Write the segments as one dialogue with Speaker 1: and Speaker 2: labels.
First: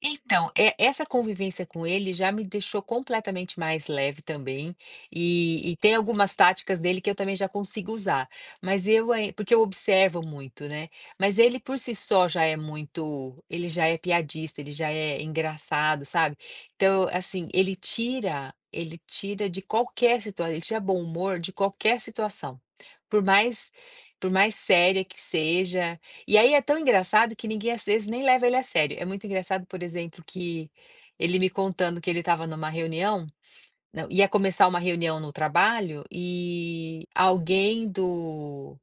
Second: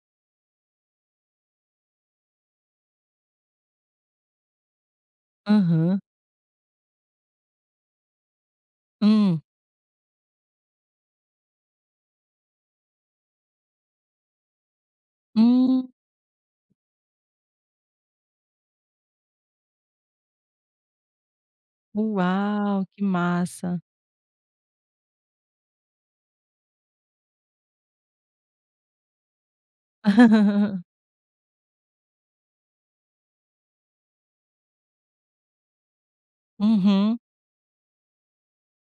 Speaker 1: Então, é, essa convivência com ele já me deixou completamente mais leve também, e tem
Speaker 2: Aham.
Speaker 1: algumas táticas dele que eu também já consigo usar, mas eu
Speaker 2: Hum.
Speaker 1: porque eu observo muito, né, mas ele por si só já é muito, ele já é piadista, ele já é
Speaker 2: Hum.
Speaker 1: engraçado, sabe, então assim, ele tira ele tira de qualquer situa ele tira bom humor de qualquer situação,
Speaker 2: Uau, que
Speaker 1: por mais
Speaker 2: massa.
Speaker 1: por mais séria que seja, e aí é tão engraçado que ninguém às vezes nem leva ele a sério, é muito engraçado por exemplo que, ele me contando que ele estava em uma reunião não, ia começar uma reunião no trabalho, e,
Speaker 2: Uhum.
Speaker 1: alguém do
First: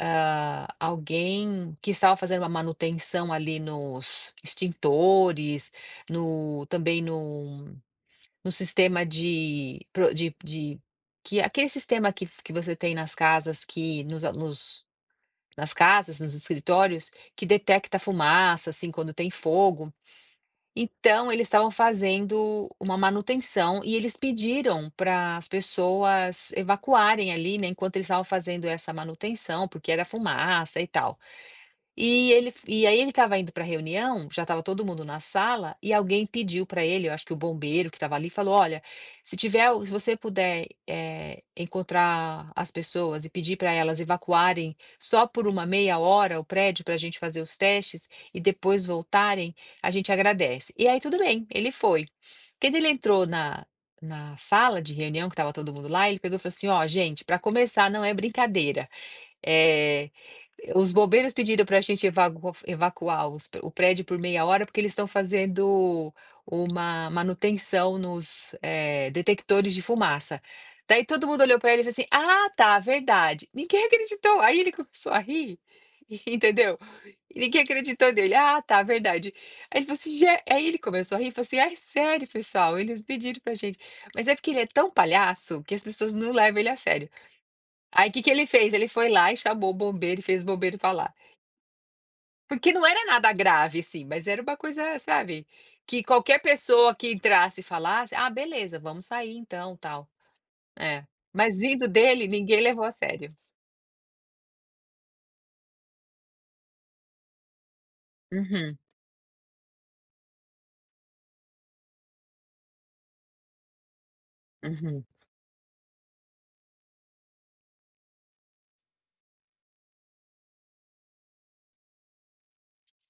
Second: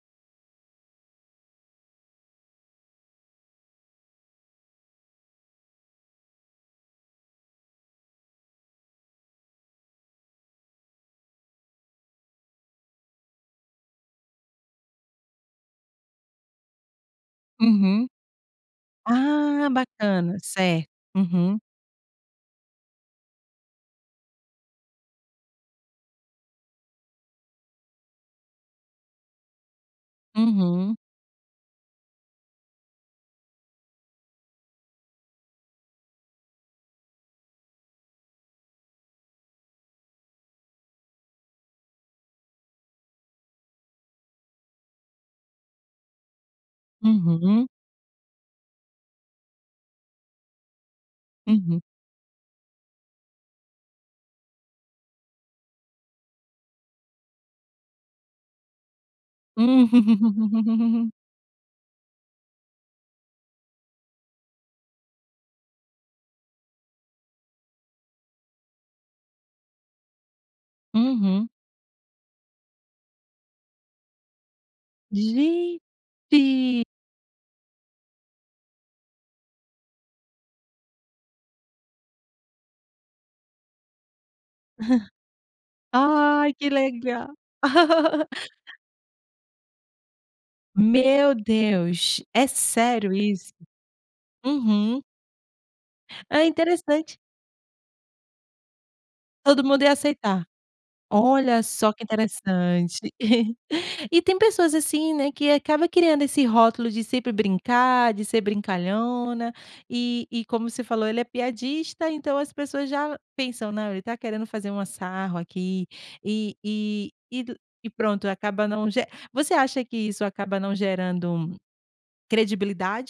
Speaker 1: ah, alguém que estava fazendo uma manutenção ali nos extintores, no também no no sistema de pro de de que aquele sistema que que você tem nas casas que, nos nos nas casas, nos escritórios, que detecta
Speaker 2: Uhum.
Speaker 1: fumaça assim quando tem
Speaker 2: Ah,
Speaker 1: fogo,
Speaker 2: bacana, certo,
Speaker 1: então eles
Speaker 2: uhum.
Speaker 1: estavam fazendo uma manutenção e eles pediram para as pessoas evacuarem ali, enquanto eles estavam fazendo essa manutenção, porque era fumaça e
Speaker 2: Uhum.
Speaker 1: tal, e ele e aí ele estava indo para reunião, já estava todo mundo na sala, e alguém pediu para ele, eu acho que o bombeiro que estava ali falou: "Olha, se tiver o se você puder, eh, encontrar as pessoas e pedir para elas evacuarem só por uma meia hora o prédio para gente fazer os
Speaker 2: Uhum.
Speaker 1: testes e depois voltarem, a gente agradece", e aí tudo bem, ele
Speaker 2: Uhum.
Speaker 1: foi, quando ele entrou na na sala de reunião que estava todo mundo lá, ele pegou e falou assim: "Olha gente, para começar não é brincadeira,
Speaker 2: Hum.
Speaker 1: eh, os bombeiros pediram para gente evago o evacuar os o prédio por meia hora porque eles estão fazendo uma manutenção nos detectores de fumaça". Daí todo mundo
Speaker 2: Uhum.
Speaker 1: olhou para ele e falou assim: "Ah tá, verdade". Ninguém acreditou, aí ele começou a ri entendeu,
Speaker 2: Gente.
Speaker 1: ninguém acreditou nele, ah tá, verdade. Aí ele falo assim: "ge". Aí ele começou a rir e falou assim: "É sério pessoal, eles pediram para gente", mas é porque ele é tão palhaço que as pessoas não
Speaker 2: Ai
Speaker 1: levam ele
Speaker 2: que
Speaker 1: a sério.
Speaker 2: legal.
Speaker 1: Aí que que ele fez? Ele foi lá e chamou o bombeiro e fez o bombeiro falar.
Speaker 2: Meu Deus, é
Speaker 1: Porque não era
Speaker 2: sério
Speaker 1: nada
Speaker 2: isso.
Speaker 1: grave, assim, mas era uma coisa,
Speaker 2: Uhum.
Speaker 1: sabe, que qualquer
Speaker 2: É
Speaker 1: pessoa que
Speaker 2: interessante.
Speaker 1: entrasse e falasse, ah, beleza, vamos sair
Speaker 2: Todo
Speaker 1: então
Speaker 2: mundo ia
Speaker 1: tal,
Speaker 2: aceitar,
Speaker 1: é, mas
Speaker 2: olha
Speaker 1: vindo
Speaker 2: só que
Speaker 1: dele ninguém levou a
Speaker 2: interessante,
Speaker 1: sério.
Speaker 2: e tem pessoas assim, né, que acaba criando esse rótulo de sempre brincar, de ser
Speaker 1: Uhum.
Speaker 2: brincalhona, e e como você falou: "Ele é piadista", então as pessoas já pensam não ele está querendo fazer um
Speaker 1: Uhum.
Speaker 2: sarro aqui, e e e do, e pronto acaba não ge você acha que isso acaba não gerando, credibilidade?